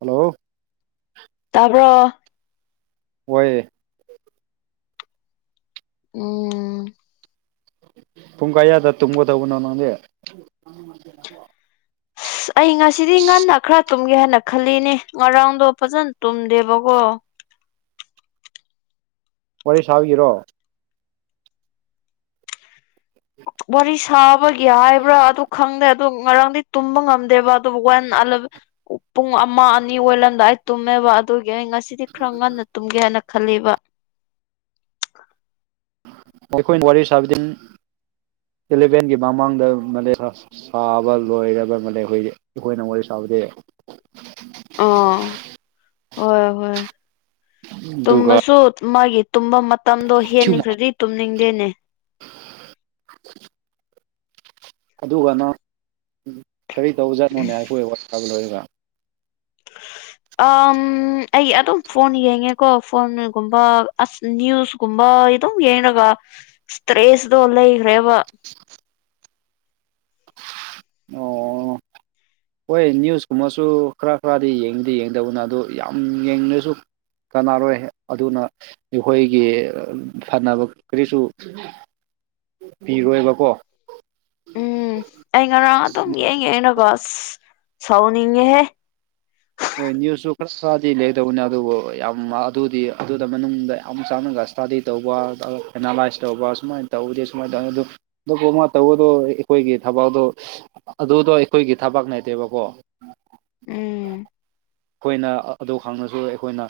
hello ꯇꯥꯕꯔꯣ ꯍꯣꯢ ꯎꯝ ꯄꯨꯡ ꯀꯌꯥꯗ ꯇꯨꯝꯒꯗꯅꯣ ꯅꯪꯗꯤ ꯎ ꯑ [unintelligible] ꯑꯁ ꯑꯩ ꯉꯁꯤꯗꯤ ꯉꯟꯅ ꯈꯔ ꯇꯨꯝꯒꯦ ꯍꯥꯏꯅ ꯈꯜꯂꯤꯅꯦ ꯉꯔꯥꯡꯗꯣ ꯐꯖꯅ ꯇꯨꯝꯗꯦꯕꯀꯣ ꯋꯥꯔꯤ ꯁꯥꯒꯤꯔꯣ ꯋꯥꯔꯤ ꯁꯥꯕꯒꯤ ꯍꯥꯏꯕ꯭ꯔꯥ ꯑꯗꯨ ꯈꯪꯗꯦ ꯑꯗꯨ ꯉꯔꯥꯡꯗꯤ ꯇꯨꯝꯕ ꯉꯝꯗꯦꯕ ꯑꯗꯨꯕꯨ ꯋꯥ ꯄꯨꯡ ꯑꯃ ꯑꯅꯤ ꯑꯣꯏꯂꯝꯗꯥꯏ ꯇꯨꯝꯃꯦꯕ ꯑꯗꯨꯒꯤ ꯑꯩ ꯉꯁꯤꯗꯤ ꯈꯔ ꯉꯟꯅ ꯇꯨꯝꯒꯦ ꯍꯥꯏꯅ ꯈꯜꯂꯦꯕ ꯑꯩꯈꯣꯏꯅ ꯋꯥꯔꯤ ꯁꯥꯕꯁꯤꯗꯤ ꯏꯂꯚꯦꯟꯒꯤ ꯃꯃꯥꯡꯗ ꯁꯥꯕ ꯂꯣꯏꯔꯕ ꯑꯃ ꯑꯩꯈꯣꯏꯗꯤ ꯑꯩꯈꯣꯏꯅ ꯋꯥꯔꯤ ꯁꯥꯕꯗꯤ ꯑꯣ ꯍꯣꯏ ꯍꯣꯏ ꯑꯗꯨꯒ ꯇꯨꯝꯃꯁꯨ ꯃꯥꯒꯤ ꯇꯨꯝꯕ ꯃꯇꯝꯗꯣ ꯍꯦꯟꯈ꯭ꯔꯗꯤ ꯇꯨꯝꯅꯤꯡꯗꯦꯅꯦ ꯑꯗꯨꯒ ꯅꯪ ꯀꯔꯤ ꯇꯧꯕ ꯖꯥꯠꯅꯣꯅꯦ ꯑꯩꯈꯣꯏ ꯋꯥꯔꯤ ꯁꯥꯕ ꯂꯣꯏꯔꯒ [unintelligible] ꯑ ꯑꯩ ꯑꯗꯨꯝ ꯐꯣꯟ ꯌꯦꯡꯉꯦꯀꯣ ꯐꯣꯟꯒꯨꯝꯕ ꯑꯁ ꯅ꯭ꯌꯨꯁ ꯀꯨꯝꯕ ꯑꯗꯨꯝ ꯌꯦꯡꯂꯒ ꯁ꯭꯭ꯔꯦꯁꯗꯣ ꯂꯩꯈꯔꯦꯕ [unintelligible] ꯑꯣ ꯍꯣꯏ ꯅꯌꯨꯁ ꯀꯨꯝꯕꯁꯨ ꯈꯔ ꯈꯔꯗꯤ ꯌꯦꯡꯗꯤ ꯌꯦꯡꯒꯗꯕꯅꯤ ꯑꯗꯨ ꯌꯥꯝ ꯌꯦꯡꯔꯁꯨ ꯀꯥꯟꯅꯥꯔꯣꯏ ꯑꯗꯨꯅ ꯑꯩꯈꯣꯏꯒꯤ ꯐꯅꯕ ꯀꯔꯤꯁꯨ ꯄꯤꯔꯣꯏꯕꯀꯣ ꯎꯝ ꯑꯩ ꯉꯔꯥꯡ ꯑꯗꯨꯝ ꯌꯦꯡ ꯌꯦꯡꯔꯒ ꯁ ꯁꯥꯎꯅꯤꯡꯉꯦꯍꯦ ꯍꯣꯏ ꯅꯤꯌꯨꯁꯁꯨ ꯈꯔ ꯁꯥꯥꯗꯤ ꯂꯩꯒꯗꯕꯅꯦ ꯑꯗꯨꯕꯨ ꯌꯥꯝ ꯑꯗꯨꯗꯤ ꯑꯗꯨꯗ ꯃꯅꯨꯡꯗ ꯌꯥꯝ ꯆꯪꯉꯥꯒ ꯏꯁꯇꯗꯤ ꯇꯧꯕ ꯑꯦꯅꯥꯂꯥꯏꯁ ꯇꯧꯕ ꯁꯨꯃꯥꯏꯅ ꯇꯧꯕꯗꯤ ꯁꯨꯃꯥꯏꯅ ꯇꯧꯅꯤ ꯑꯗꯨ ꯑꯗꯨꯕꯨ ꯃꯥ ꯇꯧꯕꯗꯣ ꯑꯩꯈꯣꯏꯒꯤ ꯊꯕꯛꯗꯣ ꯑꯗꯨꯗꯣ ꯑꯩꯈꯣꯏꯒꯤ ꯊꯕꯛ ꯅꯠꯇꯦꯕꯀꯣ ꯎꯝ ꯑꯩꯈꯣꯏꯅ ꯑꯗꯨ ꯍꯪꯂꯁꯨ ꯑꯩꯈꯣꯏꯅ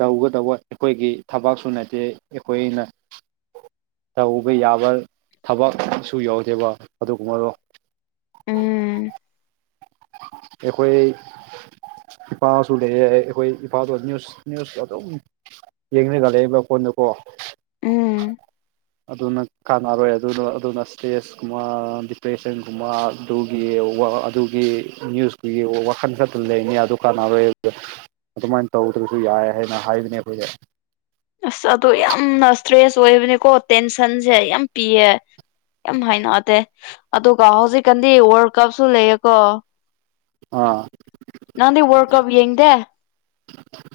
ꯇꯧꯒꯗꯧꯕ ꯑꯩꯈꯣꯏꯒꯤ ꯊꯕꯛꯁꯨ ꯅꯠꯇꯦ ꯑꯩꯈꯣꯏꯅ ꯇꯧꯕ ꯌꯥꯕ ꯊꯕꯛꯁꯨ ꯌꯥꯎꯗꯦꯕ ꯑꯗꯨꯒꯨꯝꯕꯗꯣ ꯎꯝ ꯑꯩꯈꯣꯏ ꯏꯄꯥꯁꯨ ꯂꯩꯑꯦ ꯑꯩ ꯑꯩꯈꯣꯏ ꯏꯄꯥꯗꯣ ꯅꯤꯌꯨꯁ ꯅꯤꯌꯨꯁ ꯑꯗꯨꯝ ꯌꯦꯡꯔꯒ ꯂꯩꯑꯦꯕ ꯐꯣꯟꯗꯀꯣ ꯎꯝ ꯑꯗꯨꯅ ꯀꯥꯟꯅꯔꯣꯏ ꯑꯗꯨꯅ ꯑꯗꯨꯅ ꯏꯁꯇ꯭ꯔꯦꯁꯀꯨꯝꯕ ꯗꯤꯄ꯭ꯔꯦꯁꯟꯒꯨꯝꯕ ꯑꯗꯨꯒꯤ ꯑꯗꯨꯒꯤ ꯅ꯭ꯌꯨꯁꯀꯤ ꯋꯥꯈꯜ ꯈꯛꯇꯪ ꯂꯩꯅꯤ ꯑꯗꯨ ꯀꯥꯟꯅꯔꯣꯏ ꯑꯗꯨꯃꯥꯏꯅ ꯇꯧꯗ꯭ꯔꯁꯨ ꯌꯥꯏ ꯍꯥꯏꯅ ꯍꯥꯏꯕꯅꯦ ꯑꯩꯈꯣꯏꯁꯦ ꯑꯁ ꯑꯗꯨꯗꯣ ꯌꯥꯝꯅ ꯏꯁꯇ꯭ꯔꯦꯁ ꯑꯣꯏꯕꯅꯦꯀꯣ ꯇꯦꯟꯁꯟꯁꯦ ꯌꯥꯝ ꯄꯤꯌꯦ ꯌꯥꯝ ꯍꯥꯏꯅꯗꯦ ꯑꯗꯨꯒ ꯍꯧꯖꯤꯛꯀꯥꯟꯗꯤ ꯋꯥꯔꯜ ꯀꯞꯁꯨ ꯂꯩꯌꯦꯀꯣ ꯑꯥ ꯅꯪꯗꯤ ꯋꯥꯔ ꯀꯞ ꯌꯦꯡꯗꯦ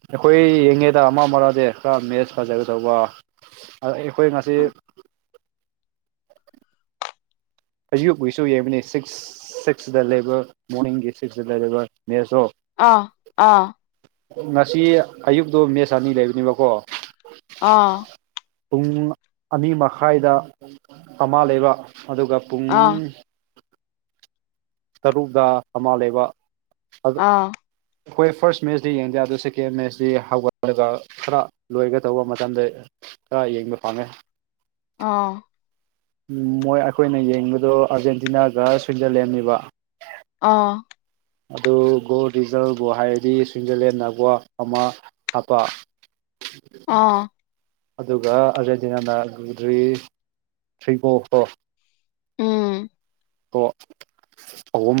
ꯑꯩꯈꯣꯏ ꯌꯦꯡꯉꯦꯗ ꯑꯃ ꯑꯃꯗꯤ ꯈꯔ ꯃꯦꯠꯁ ꯐꯖꯒꯗꯧꯕ ꯑ ꯑꯩꯈꯣꯏ ꯉꯁꯤ ꯑꯌꯨꯛꯒꯤꯁꯨ ꯌꯦꯡꯕꯅꯤ ꯁꯤꯛꯁ ꯁꯤꯛꯁꯇ ꯂꯩꯕ ꯃꯣꯔꯅꯤꯡꯒꯤ ꯁꯤꯛꯁꯇ ꯂꯩꯔꯤꯕ ꯃꯦꯠꯁꯗꯣ ꯑ ꯑꯥ ꯉꯁꯤ ꯑꯌꯨꯛꯇꯣ ꯃꯦꯠꯁ ꯑꯅꯤ ꯂꯩꯕꯅꯦꯕꯀꯣ ꯑꯥ ꯄꯨꯡ ꯑꯅꯤ ꯃꯈꯥꯏꯗ ꯑꯃ ꯂꯩꯕ ꯑꯗꯨꯒ ꯄꯨꯡ ꯑꯥ ꯇꯔꯨꯛꯛꯇ ꯑꯃꯥ ꯂꯩꯕ ꯑꯗꯨ ꯑꯩꯈꯣꯏ ꯐꯥꯔꯁ ꯃꯦꯠꯆꯗꯤ ꯌꯦꯡꯗꯦ ꯑꯗꯨ ꯁꯦꯀꯦꯟ ꯃꯦꯠꯁꯇꯤ ꯍꯧꯒꯠꯂꯒ ꯈꯔ ꯂꯣꯏꯒ ꯗꯧꯕ ꯃꯇꯝꯗ ꯈꯔ ꯌꯦꯡꯕ ꯐꯪꯉꯦ ꯑꯥꯎ ꯃꯣꯏ ꯑꯩꯈꯣꯏꯅ ꯌꯦꯡꯕꯗꯣ ꯑꯥꯔꯖꯦꯟꯇꯤꯅꯥꯒ ꯁ꯭ꯋꯤꯖꯔꯂꯦꯟꯅꯤꯕ ꯑꯥ ꯑꯗꯨ ꯒꯣꯜ ꯔꯤꯖꯜꯕꯨ ꯍꯥꯏꯔꯗꯤ ꯁ꯭ꯋꯤꯖꯔꯂꯦꯟꯅ ꯒꯣꯜ ꯑꯃ ꯍꯥꯞꯄ [unintelligible] ꯑꯥ ꯑꯗꯨꯒ ꯑꯔꯖꯦꯟꯇꯤꯅꯥꯅ ꯒꯨꯗ꯭ꯔꯤ ꯊ꯭ꯔꯤꯒꯣ ꯀꯣ ꯎꯝ ꯑꯣ ꯑꯍꯨꯝ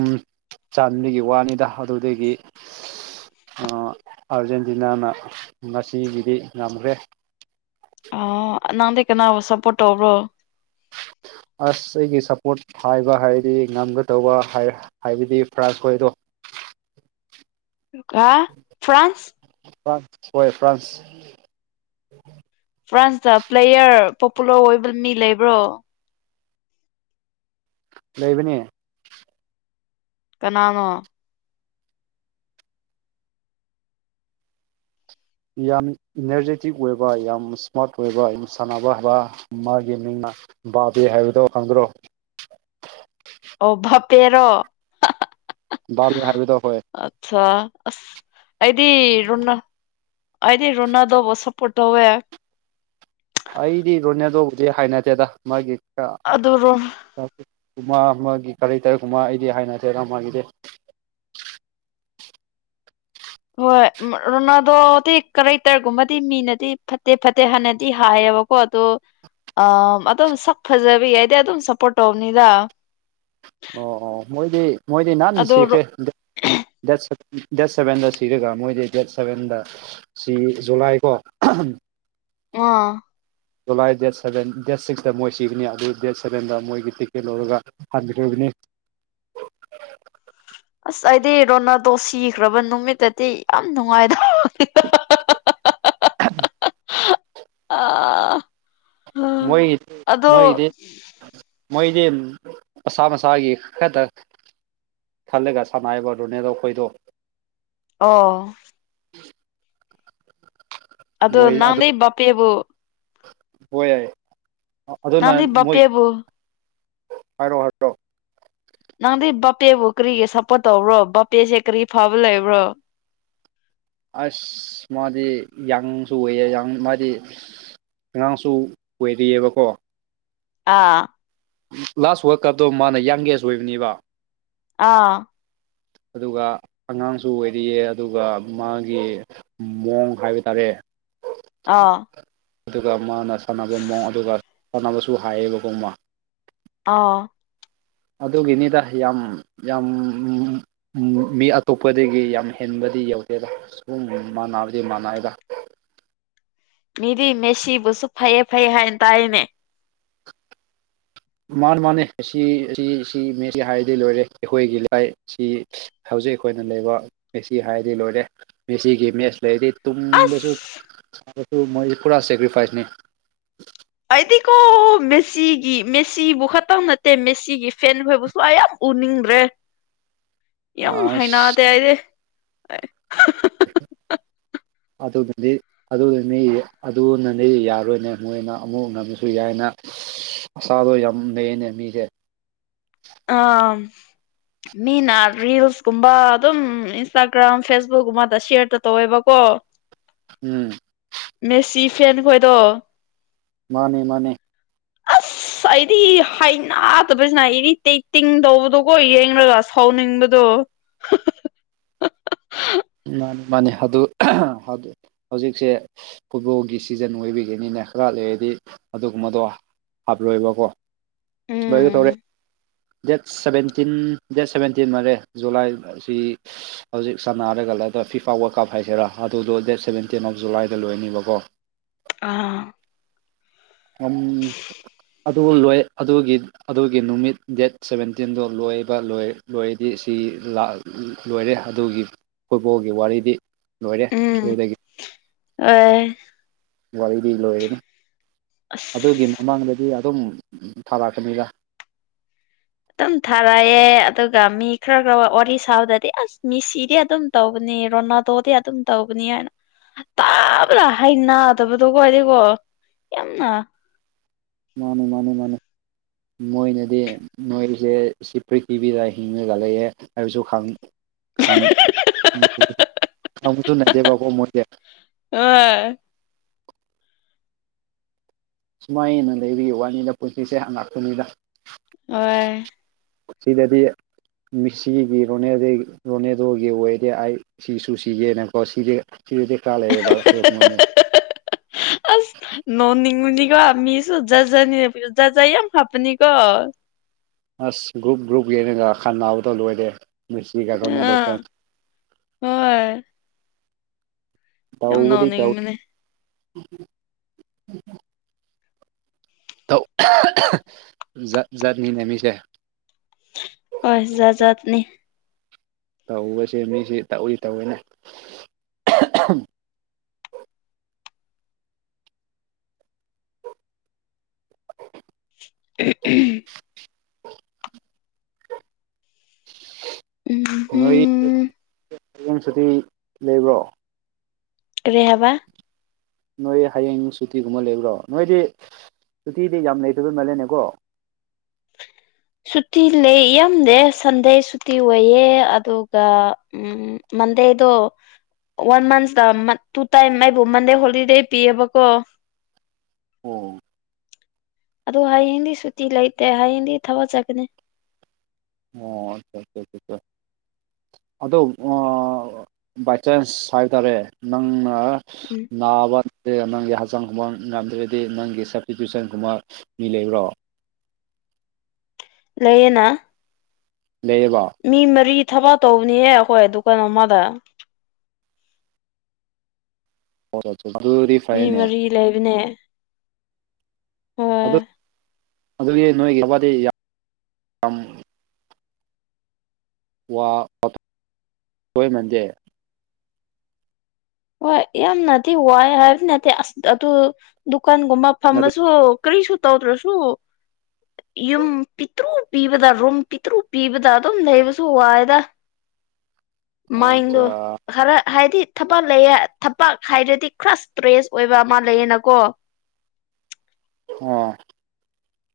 ꯆꯥꯟꯕꯒꯤ ꯋꯥꯅꯤꯗ ꯑꯗꯨꯗꯒꯤ ꯑꯥꯔꯖꯦꯟꯇꯤꯅꯥꯅ ꯉꯁꯤꯒꯤꯗꯤ ꯉꯝꯈ꯭ꯔꯦ ꯑ ꯅꯪꯗꯤꯩ ꯀꯅꯥꯕꯨꯕ ꯁꯞꯄꯣꯔꯠ ꯇꯧꯕ꯭ꯔꯣ ꯑꯁ ꯑꯩꯒꯤ ꯁꯞꯄꯣꯔꯠ ꯍꯥꯏꯕ ꯍꯥꯏꯔꯗꯤ ꯉꯝꯒꯗꯧꯕ ꯍꯥꯏ ꯍꯥꯏꯕꯗꯤ ꯐ꯭ꯔꯥꯁ ꯑꯣꯏꯔꯣ ꯀ ꯐ꯭ꯔꯥꯟꯁ ꯐ꯭ꯔꯥꯟ ꯍꯣꯏ ꯐ꯭ꯔꯥꯟꯁ ꯐ꯭ꯔꯥꯟꯁꯇ ꯄ꯭ꯂꯦꯌꯔ ꯄꯣꯄꯨꯂꯔ ꯑꯣꯏꯕ ꯃꯤ ꯂꯩꯕ꯭ꯔꯣ ꯂꯩꯕꯅꯦ ꯀꯅꯥꯅꯣ ꯌꯥꯝ ꯏꯅꯔꯖꯦꯇꯤꯛ ꯑꯣꯏꯕ ꯌꯥꯝ ꯏꯁꯃꯥꯔꯠ ꯑꯣꯏꯕ ꯌꯥꯝ ꯁꯥꯟꯅꯕ ꯍꯥꯏꯕ ꯃꯥꯒꯤ ꯃꯤꯡꯅ ꯕꯥꯕꯤꯦ ꯍꯥꯏꯕꯗꯣ ꯈꯪꯗ꯭ꯔꯣ ꯑꯣꯚ ꯄꯦꯔꯣ ꯍꯥꯏꯕꯗꯣ ꯍꯣꯏ ꯑꯆꯥ ꯑꯁ ꯑꯩꯗꯤ ꯔꯣꯅ ꯑꯩꯗꯤ ꯔꯣꯅꯥꯗꯣꯧꯕ ꯁꯄꯣꯔꯠ ꯇꯧꯋꯦ ꯑꯩꯗꯤ ꯔꯣꯅꯦꯗꯣꯕꯨꯗꯤ ꯍꯥꯏꯅꯗꯦꯗ ꯃꯥꯒꯤ ꯑꯗꯨꯔꯣ ꯀꯃꯥ ꯑꯃꯒꯤ ꯀꯔꯦꯛꯇꯔ ꯀꯃꯥ ꯑꯩꯗꯤ ꯍꯥꯏꯅꯗꯦꯅ ꯃꯥꯒꯤꯗꯤ ꯍꯣꯏ ꯔꯣꯅꯥꯗꯣꯗꯤ ꯀꯔꯩꯇꯔꯒꯨꯝꯕꯗꯤ ꯃꯤꯅꯗꯤ ꯐꯠꯇꯦ ꯐꯠꯇꯦ ꯍꯥꯟꯅꯗꯤ ꯍꯥꯏꯌꯦꯕꯀꯣ ꯑꯗꯣ ꯑ ꯑꯗꯨꯝ ꯁꯛ ꯐꯖꯕ ꯌꯥꯏꯗꯤ ꯑꯗꯨꯝ ꯁꯞꯄꯣꯔꯠ ꯇꯧꯕꯅꯤꯗ ꯑꯣ ꯑꯣ ꯃꯣꯏꯗꯤ ꯃꯣꯏꯗꯤ ꯅꯍꯥꯟ ꯅꯨꯡ ꯑꯗꯣ ꯁꯤꯈ꯭ꯔꯦ ꯠ ꯗꯠ ꯁꯕꯦꯟꯗ ꯁꯤꯔꯒꯝ ꯑꯣꯏꯗꯦ ꯠ ꯁꯕꯦꯟꯗ ꯁꯤ ꯖꯨꯂꯥꯏꯀꯣ ꯑ ꯖꯨꯂꯥꯏ ꯗꯦꯠ ꯁꯚꯦꯟ ꯗꯦꯠ ꯁꯤꯛꯁꯇ ꯃꯣꯏ ꯁꯤꯒꯅꯤ ꯑꯗꯨ ꯗꯦꯠ ꯁꯚꯦꯟꯗ ꯃꯣꯏꯒꯤ ꯇꯤꯛꯀꯦꯠ ꯂꯧꯔꯒ ꯊꯕꯤꯔ ꯑꯣꯏꯕꯅꯦ ꯑꯁ ꯑꯩꯗꯤ ꯔꯣꯅꯥꯗꯣ ꯁꯤꯈ꯭ꯔꯕ ꯅꯨꯃꯤꯠꯇꯗꯤ ꯌꯥꯝ ꯅꯨꯡꯉꯥꯏꯗ [unintelligible] [unintelligible] ꯑꯥ ꯃꯣꯏ ꯑꯗꯣ ꯃꯣꯏꯒꯤꯗꯤ ꯃꯣꯏꯗꯤ ꯃꯁꯥ ꯃꯁꯥꯒꯤ ꯈꯛꯇ ꯈꯜꯂꯒ ꯁꯥꯟꯅꯏꯔꯤꯕꯗꯨꯅꯦꯗꯣ ꯑꯩꯈꯣꯏꯗꯣ ꯑꯣ ꯑꯗꯨ ꯅꯪꯗꯤ ꯕꯥꯄꯦꯕꯨ ꯍꫭꯏ ꯑꯗꯨꯅ ꯅꯪꯗꯤ ꯃꯣꯏ ꯕꯥꯄꯦꯕꯨ ꯍꯥꯏꯔꯣ ꯍꯥꯏꯔꯣꯑꯣ ꯅꯪꯗꯤ ꯕꯄꯦꯕꯨ ꯀꯔꯤꯒꯤ ꯁꯞꯄꯣꯔꯠ ꯇꯧꯕ꯭ꯔꯣ ꯕꯥꯕꯄꯦꯁꯦ ꯀꯔꯤ ꯐꯕ ꯂꯩꯕ꯭ꯔꯣ ꯑꯁ ꯃꯥꯗꯤ ꯌꯥꯡꯁꯨ ꯑꯣꯏꯌꯦ ꯃꯥꯗꯤ ꯑꯉꯥꯡꯁꯨ ꯑꯣꯏꯔꯤꯑꯕꯀꯣ ꯑꯥ ꯂꯥꯁ ꯋꯥꯔꯜ ꯀꯞꯇꯣ ꯃꯥꯅ ꯌꯥꯪꯒꯦꯁ ꯑꯣꯏꯕꯅꯦꯕ ꯑꯥ ꯑꯗꯨꯒ ꯑꯉꯥꯡꯁꯨ ꯑꯣꯏꯔꯤꯌꯦ ꯑꯗꯨꯒ ꯃꯥꯒꯤ ꯃꯑꯣꯡ ꯍꯥꯏꯕ ꯇꯥꯔꯦ ꯑꯥ ꯑꯗꯨꯒ ꯃꯥꯅ ꯁꯥꯟꯅꯕ ꯃꯑꯣꯡ ꯑꯗꯨꯒ ꯁꯥꯟꯅꯕꯁꯨ ꯍꯥꯏꯌꯦꯕꯀꯣ ꯃꯥ ꯑꯥ ꯑꯗꯨꯒꯤꯅꯤꯗ ꯌꯥꯝ ꯌꯥꯝ ꯃꯤ ꯑꯇꯣꯞꯄꯗꯒꯤ ꯌꯥꯝ ꯍꯦꯟꯕꯗꯤ ꯌꯧꯗꯦꯕ ꯁꯨꯝ ꯃꯥꯟꯅꯕꯗꯤ ꯃꯥꯟꯅꯩꯗ ꯃꯤꯗꯤ ꯃꯦꯁꯤꯕꯨꯁꯨ ꯐꯩꯌꯦ ꯐꯩꯌꯦ ꯍꯥꯏꯅ ꯇꯥꯏꯅꯦ ꯃꯥꯅꯦ ꯃꯥꯅꯦ ꯑꯁꯤ ꯑꯁꯤ ꯁꯤ ꯍꯥꯏꯗꯤ ꯂꯣꯏꯔꯦ ꯑꯩꯈꯣꯏꯒꯤ ꯂꯥꯏ ꯁꯤ ꯍꯧꯖꯤꯛ ꯑꯩꯈꯣꯏꯅ ꯂꯩꯕ ꯃꯦꯁꯤ ꯍꯥꯏꯔꯗꯤ ꯂꯣꯏꯔꯦ ꯃꯦꯁꯤꯒꯤ ꯃꯦꯠꯁ ꯂꯩꯔꯗꯤ ꯇꯨꯡꯕꯁꯨ ꯑꯁ ꯆꯥꯕꯁꯨ ꯃꯣꯏꯁꯤ ꯄꯨꯔꯥ ꯁꯦꯀ꯭ꯔꯤꯐꯥꯏꯁꯅꯤ ꯑꯩꯗꯤꯀꯣ ꯃꯦꯁꯤꯒꯤ ꯃꯦꯁꯤꯕꯨ ꯈꯛꯇꯪ ꯅꯠꯇꯦ ꯃꯦꯁꯤꯒꯤ ꯐꯦꯟ ꯍꯣꯏꯕꯕꯨꯁꯨ ꯑꯌꯥꯝꯕ ꯎꯅꯤꯡꯗ꯭ꯔꯦ ꯌꯥꯝ ꯑꯁ ꯍꯅꯗꯦ ꯑꯩꯗꯤ [unintelligible] ꯑꯗꯨꯕꯨꯗꯤ ꯑꯗꯨꯅꯅꯤ ꯑꯗꯨꯅꯅꯤ ꯌꯥꯔꯣꯏꯅꯦ ꯃꯣꯏꯅ ꯑꯃꯨꯛ ꯅꯃꯁꯨ ꯌꯥꯏꯅ ꯑꯁꯥꯗꯣ ꯌꯥꯝ ꯂꯩꯌꯦꯅꯦ ꯃꯤꯗꯤ ꯑꯥ ꯃꯤꯅ ꯔꯤꯜꯁꯀꯨꯝꯕ ꯑꯗꯨꯝ ꯏꯟꯁꯇꯥꯒ꯭ꯔꯥꯝ ꯐꯦꯁꯕꯨꯛꯀꯨꯝꯕꯗ ꯁꯦꯌꯔꯗ ꯇꯧꯋꯦꯕꯀꯣ [inaudible] ꯎꯝ ꯃꯦꯁꯤ ꯐꯦꯟ ꯈꯣꯏꯗꯣ ꯃꯥꯅꯦ ꯃꯥꯅꯦ ꯑꯁ ꯑꯩꯗꯤ ꯍꯅꯥꯗꯕꯁꯤꯅ ꯑꯩꯗꯤ ꯇꯩ ꯇꯤꯡ ꯇꯧꯕꯗꯣꯒꯣ ꯌꯦꯡꯂꯒ ꯁꯧꯎꯅꯤꯡꯕꯗꯣ ꯃꯥꯅꯦ ꯃꯥꯅꯦ ꯑꯗꯨ ꯍꯧꯖꯤꯛꯁꯦ ꯐꯨꯠꯕꯣꯜꯒꯤ ꯁꯤꯖꯟ ꯑꯣꯏꯕꯤꯒꯅꯤꯅꯦ ꯈꯔ ꯂꯩꯔꯗꯤ ꯑꯗꯨꯒꯨꯝꯕꯗꯣ ꯍꯥꯞꯂꯣꯏꯕꯀꯣ ꯑꯗꯨꯒ ꯇꯧꯔꯦ ꯎꯝ ꯗꯦꯠ ꯁꯚꯦꯟꯇꯤꯟ ꯗꯦꯠ ꯁꯚꯦꯟꯇꯤꯟ ꯃꯥꯜꯂꯦ ꯖꯨꯂꯥꯏ ꯑꯁꯤ ꯍꯧꯖꯤꯛ ꯁꯥꯟꯅ ꯒꯂꯗ ꯐꯤꯐꯥ ꯋꯔ ꯀꯞ ꯍꯥꯏꯁꯤꯔꯥ ꯑꯗꯨꯗꯣ ꯗꯦꯠ ꯁꯕꯦꯟꯇꯤꯟ ꯑꯣꯐ ꯖꯨꯂꯥꯏꯗ ꯂꯣꯏꯅꯤꯕꯀꯣ ꯑꯥ ꯎꯝ ꯑꯗꯨ ꯂꯣꯏ ꯑꯗꯨꯒꯤ ꯑꯗꯨꯒꯤ ꯅꯨꯃꯤꯠ ꯗꯦꯠ ꯁꯕꯦꯟꯇꯤꯟꯗꯣ ꯂꯣꯏꯕ ꯂꯣꯏ ꯂꯣꯏꯔꯗꯤ ꯁꯤ ꯂꯥꯛ ꯂꯣꯏꯔꯦ ꯑꯗꯨꯒꯤ ꯐꯨꯠꯕꯣꯜꯒꯤ ꯋꯥꯔꯤꯗꯤ ꯂꯣꯏꯔꯦ ꯑꯗꯨꯗꯒꯤ [unintelligible] ꯋꯥꯔꯤꯗꯤ ꯂꯣꯏꯔꯅꯤ ꯑꯗꯨꯒꯤ ꯑꯁ ꯃꯃꯥꯡꯗꯗꯤ ꯑꯗꯨꯝ ꯊꯥꯔꯛꯀꯅꯤꯗ ꯑꯗꯨꯝ ꯊꯥꯔꯛꯑꯦ ꯑꯗꯨꯒ ꯃꯤ ꯈꯔ ꯋꯥꯔꯤ ꯁꯥꯕꯗꯗꯤ ꯑꯁ ꯃꯤ ꯁꯤꯗꯤ ꯑꯗꯨꯝ ꯇꯧꯕꯅꯤ ꯔꯣꯅꯥꯗꯣꯗꯤ ꯑꯗꯨꯝ ꯇꯧꯕꯅꯤ ꯍꯥꯏꯅ ꯇꯥꯕꯗꯥ ꯍꯩꯅꯗꯕꯗꯣꯀꯣ ꯑꫭꯏꯔ‌ꯦꯀꯣ ꯌꯥꯝꯅ ꯃꯥꯅꯦ ꯃꯥꯅꯦ ꯃꯥꯅ‌ꯦ ꯃꯣꯏꯅꯗꯤ ꯃꯣꯏꯁꯦ ꯁꯤ ꯄ꯭ꯔꯤꯊꯤꯕꯤꯗ ꯍꯤꯡꯉꯒ ꯂꯩꯑꯦ ꯍꯥꯏꯕꯁꯨ ꯈꯪ [unintelligible] ꯑ [unintelligible] ꯁꯨꯃꯥꯏ ꯍꯦꯟꯅ ꯂꯩꯔꯤ ꯋꯥꯅꯤꯗ ꯄꯨꯟꯁꯤꯁꯦ ꯑꯉꯥꯛꯄꯅꯤꯗ [unintelligible] ꯄꯨꯟꯁꯤꯗꯗꯤ ꯃꯤꯁꯤꯒꯤ ꯔꫭꯅ‌ꯦꯗ‌ꯦ ꯔꯣꯅꯦꯗꫭꯒꯤ ꯑꯣꯏꯔ ꯑꯩ ꯁꯤꯁꯨ ꯁꯤꯒꯦꯅꯀꯣ ꯁꯤ ꯁꯤꯔꯗꯤ ꯀꯥ ꯂꯩꯑꯦꯕꯕꯥ ꯃꯅꯤ [unintelligible] ꯑꯁ ꯅꯣꯛ ꯃꯨꯅꯤꯀꯣ ꯃꯤꯁꯨ ꯖꯥꯖꯥꯅꯤꯖꯖ [unintelligible] ꯌꯥꯝ ꯂꯥꯛꯄꯅꯤ ꯀꯣ ꯑꯁ ꯒ꯭ꯔꯨꯞ ꯒ꯭ꯔꯨꯞ ꯌꯦꯅꯒ ꯈꯥꯟ ꯅꯥꯕꯗ ꯂꯣꯏꯔꯦ ꯃꯤꯁꯤꯒ ꯔꫭꯅꯥꯜꯗꫭ ꯑꯥ ꯐ‌ꯦꯟ ꯍꯣꯏ ꯌꯥꯝ ꯇꯧꯕꯗꯤ ꯇꯧ ꯅꫭꯛꯅꯤꯡꯕꯅꯦ ꯇꯧ ꯖꯥꯠ ꯖꯥꯠꯅꯤꯅꯦ ꯃꯤꯁꯦ ꯍꯣꯏ ꯖꯥꯠ ꯖꯠꯅꯤ ꯇꯧꯕꯁꯦ ꯃꯤꯁꯤ ꯇꯧꯎꯏ ꯇꯧꯏꯅꯦ [unintelligible] [unintelligible] ꯅꯣꯏ ꯎꯝꯍꯨꯝ ꯍꯌ‌ꯦꯡ ꯁꯨꯇꯤ ꯂꯩꯕ꯭ꯔꯣ ꯀꯔꯤ ꯍꯥꯢꯕ ꯅꯣꯏ ꯍꯌꯦꯡ ꯁꯨꯇꯤꯒꯨꯝꯕ ꯂꯩꯕ꯭ꯔꯣ ꯅꯣꯏꯗꯤ ꯁꯨꯇꯤꯗꯤ ꯌꯥꯝ ꯂꯩꯇꯕ ꯃꯥꯜꯂꯦꯅꯦꯀꯣ ꯁꯨꯇꯤ ꯂꯩ ꯌꯥꯝꯗꯦ ꯁꯟꯗꯦ ꯁꯨꯇꯤ ꯑꯣꯏꯌꯦ ꯑꯗꯨꯒ ꯎꯝ ꯎꯝ ꯃꯟꯗꯦꯗꯣ ꯋꯥꯟ ꯃꯟꯁꯇ ꯇꯨ ꯇꯥꯏꯝ ꯑꯩꯕꯨ ꯃꯟꯗꯦ ꯍꯣꯂꯤꯗꯦ ꯄꯤꯌꯦꯕꯀꯣ ꯑꯣ ꯑꯗꯨ ꯍꯌꯦꯡꯗꯤ ꯁꯨꯇꯤ ꯂꯩꯇꯦ ꯍꯌꯦꯡꯗꯤ ꯊꯕꯛ ꯆꯠꯀꯅꯤ ꯍ [unintelligible] ꯑꯗꯣ ꯑꫭ ꯕꯥꯏ ꯆꯥꯟꯁ ꯍꯥꯏꯕꯇꯥꯔꯦ ꯅꯪꯅ ꯎꯝ ꯅꯥꯕ ꯅꯠꯇ [unintelligible] ꯅꯪꯒꯤ ꯍꯛꯆꯥꯡꯒꯨꯝꯕ ꯉꯝꯗ꯭ꯔꯗꯤ ꯅꯪꯒꯤ ꯁꯞꯁꯇꯤꯇ꯭ꯌꯨꯁꯟ ꯒꯨꯝꯕ ꯃꯤ ꯂꯩꯕ꯭ꯔꯣ ꯂꯩꯌꯦ ꯅꯥ ꯂꯩꯌꯦꯕꯥ ꯃꯤ ꯃꯔꯤ ꯊꯕꯛ ꯇꯧꯕꯅꯤꯍꯦ ꯑꯩꯈꯣꯏ ꯗꯨꯀꯥꯟ ꯑꯃꯗ ꯑꯗꯨꯗꯤ ꯃꯤ ꯐꯩꯌꯦꯅꯦ ꯃꯔꯤ ꯂꯩꯕꯅꯦ ꯑꯗꯨ ꯍꯣꯏ ꯑꯗꯨꯒꯤ ꯅꯣꯏ ꯌꯥ [unintelligible] ꯋꯥ ꯋꯥꯏꯅꯗꯦ ꯍꯣꯏ ꯌꯥꯝꯅꯗꯤ ꯋꯥꯏ ꯍꯥꯏꯕꯗꯤ ꯅꯠꯇꯦ ꯑꯁ ꯑꯗꯨ ꯗꯨꯀꯥꯟꯒꯨꯝꯕ ꯐꯝꯃꯁꯨ ꯀꯔꯤꯁꯨ ꯇꯧꯗ꯭ꯔꯁꯨ ꯌꯨꯝ ꯄꯤꯛꯇ꯭ꯔꯨ ꯄꯤꯕꯗ ꯔꯨꯝ ꯄꯤꯛꯇ꯭ꯔꯨ ꯄꯤꯕꯗ ꯑꯗꯨꯝ ꯂꯩꯕꯁꯨ ꯋꯥꯏꯗ ꯑꯣ ꯃꯥꯏꯟꯗꯣ ꯑꯠꯆꯥ ꯈꯔ ꯍꯥꯏꯗꯤ ꯊꯕꯛ ꯂꯩꯌꯦ ꯊꯕꯛ ꯍꯥꯏꯔꯗꯤ ꯈ꯭ꯔꯁ ꯏꯁꯇ꯭ꯔꯦꯁ ꯑꯣꯏꯕ ꯑꯃ ꯂꯩꯌꯦꯅꯀꯣ ꯎꯝ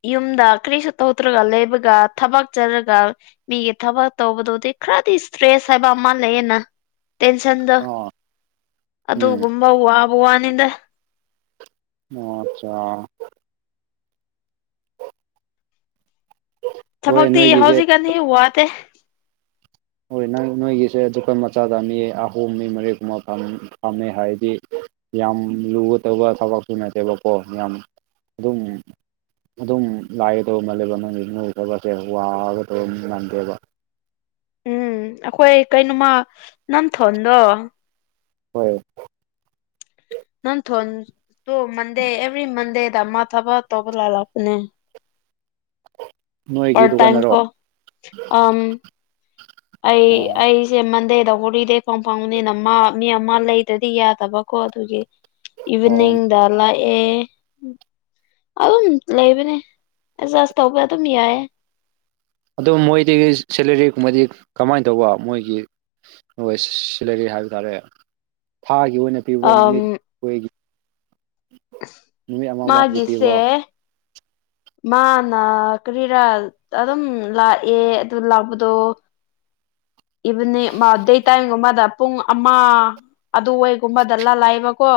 ꯌꯨꯝꯗ ꯀꯔꯤꯁꯨ ꯇꯧꯗ꯭ꯔꯒ ꯂꯩꯕꯒ ꯊꯕꯛ ꯆꯠꯂꯒ ꯃꯤꯒꯤ ꯊꯕꯛ ꯇꯧꯕꯗꯨꯗꯤ ꯈꯔꯗꯤ ꯏꯁꯇ꯭ꯔꯦꯁ ꯍꯥꯏꯕ ꯑꯃ ꯂꯩꯌꯦꯅ ꯇꯦꯟꯁꯟꯗꫭ ꯑꯣ ꯎꯝ ꯑꯗꯨꯒꯨꯝꯕ ꯋꯥꯕ ꯋꯥꯅꯤꯗ ꯑꯣ ꯑꯆꯥ ꯍꯣꯏ ꯊꯕꯛꯇꯤ ꯅꯣꯏꯒꯤꯁꯦ ꯍꯧꯖꯤꯛꯀꯥꯟꯅꯤ ꯋꯥꯗꯦ ꯍꯣꯏ ꯅꯪ ꯅꯣꯏꯒꯤꯁꯦ ꯗꯨꯀꯥꯟ ꯃꯆꯥꯗ ꯃꯤ ꯑꯍꯨꯝ ꯃꯤ ꯃꯔꯤꯒꯨꯝꯕ ꯐꯝ ꯐꯝꯃꯦ ꯍꯥꯏꯗꯤ ꯌꯥꯝ ꯂꯨꯕ ꯇꯧꯕ ꯊꯕꯛꯁꯨ ꯅꯠꯇꯦꯕꯀꯣ ꯌꯥꯝ ꯑꯗꯨꯝ ꯑꯗꯨꯝ ꯂꯥꯏꯒꯗꯧꯕ ꯃꯥꯜꯂꯦꯕ ꯅꯪꯒꯤ ꯅꯣꯢ ꯊꯕꯛꯁꯦ ꯋꯥꯒꯗꯧꯕ ꯃꯥꯟꯗꯦꯕ ꯎꯝ ꯑꯩꯈꯣꯏ ꯀꯩꯅꯣꯃ ꯅꯝꯊꯣꯟꯗꯣ ꯍꯣꯏ ꯅꯟꯊꯣꯟ ꯇꯣ ꯃꯟꯗꯦ ꯑꯦꯕ꯭ꯔꯤ ꯃꯟꯗꯦꯗ ꯃꯥ ꯊꯕꯛ ꯇꯧꯕ ꯂꯥꯜꯂꯛꯄꯅꯦ ꯅꯣꯏꯒꯤ ꯄꯔꯠ ꯇꯥꯏꯝ ꯗꯨꯀꯥꯟꯗꯔꯣ ꯀꯣ ꯑꯝ ꯑꯩ ꯑꯩ ꯁꯦ ꯃꯟꯗꯦꯗ ꯍꯣꯂꯤꯗꯦ ꯐꯪ ꯐꯥꯎꯅꯤꯅ ꯃꯥ ꯃꯤ ꯑꯃ ꯂꯩꯗ꯭ꯔꯗꯤ ꯌꯥꯗꯕꯀꯣ ꯑꯗꯨꯒꯤ ꯑꯣ ꯏꯚꯤꯅꯤꯡꯗ ꯂꯥꯛꯑꯦ ꯑꯗꯨꯝ ꯂꯩꯕꯅꯦ ꯑꯦꯗꯖꯁ ꯇꯧꯕ ꯑꯗꯨꯝ ꯌꯥꯏꯌꯦ ꯑꯗꯨ ꯃꯣꯏꯗꯒꯤ ꯁꯦꯂꯔꯤꯒꯨꯝꯕꯗꯤ ꯀꯃꯥꯏꯅ ꯇꯧꯕ ꯃꯣꯏꯒꯤ ꯍꯣꯏ ꯁꯤꯂꯔꯤ ꯍꯥꯏꯕ ꯇꯥꯔꯦ ꯊꯥꯒꯤ ꯑꯣꯏꯅ ꯄꯤꯕ꯭ꯔꯣ ꯑꯝ ꯅꯨꯃꯤꯠ ꯍꯣꯏꯒꯤ ꯅꯨꯃꯤꯠ ꯑꯃꯃꯒꯤ ꯃꯥꯒꯤꯁꯦ ꯄꯤꯕ꯭ꯔꯣ ꯃꯥꯅ ꯀꯔꯤꯔꯥ ꯑꯗꯨꯝ ꯂꯥꯛꯑꯦ ꯑꯗꯨ ꯂꯥꯛꯄꯗꯣ ꯏꯕꯅꯦ ꯃꯥ ꯑꯗꯦ ꯇꯥꯏꯝꯒꯨꯝꯃꯗ ꯄꯨꯡ ꯑꯃ ꯑꯗꯨꯋꯥꯏꯒꯨꯝꯕꯗ ꯂ ꯂꯥꯛꯑꯦꯕꯀꯣ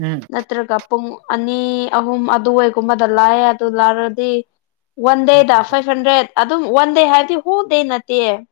ꯎꯝ ꯅꯠꯇ꯭ꯔꯒ ꯄꯨꯡ ꯑꯅꯤ ꯑꯍꯨꯝ ꯑꯗꯨꯋꯥꯏꯒꯨꯝꯕꯗ ꯂꯥꯛꯑꯦ ꯑꯗꯨ ꯂꯥꯛꯔꯗꯤ ꯋꯥꯟ ꯗꯦꯗ ꯐꯥꯏꯚ ꯍꯟꯗ꯭ꯔꯦꯠ ꯑꯗꯨꯝ ꯋꯥꯟ ꯗꯦ ꯍꯥꯏꯕꯗꯤ ꯍꯣꯜ ꯅꯠꯇꯦ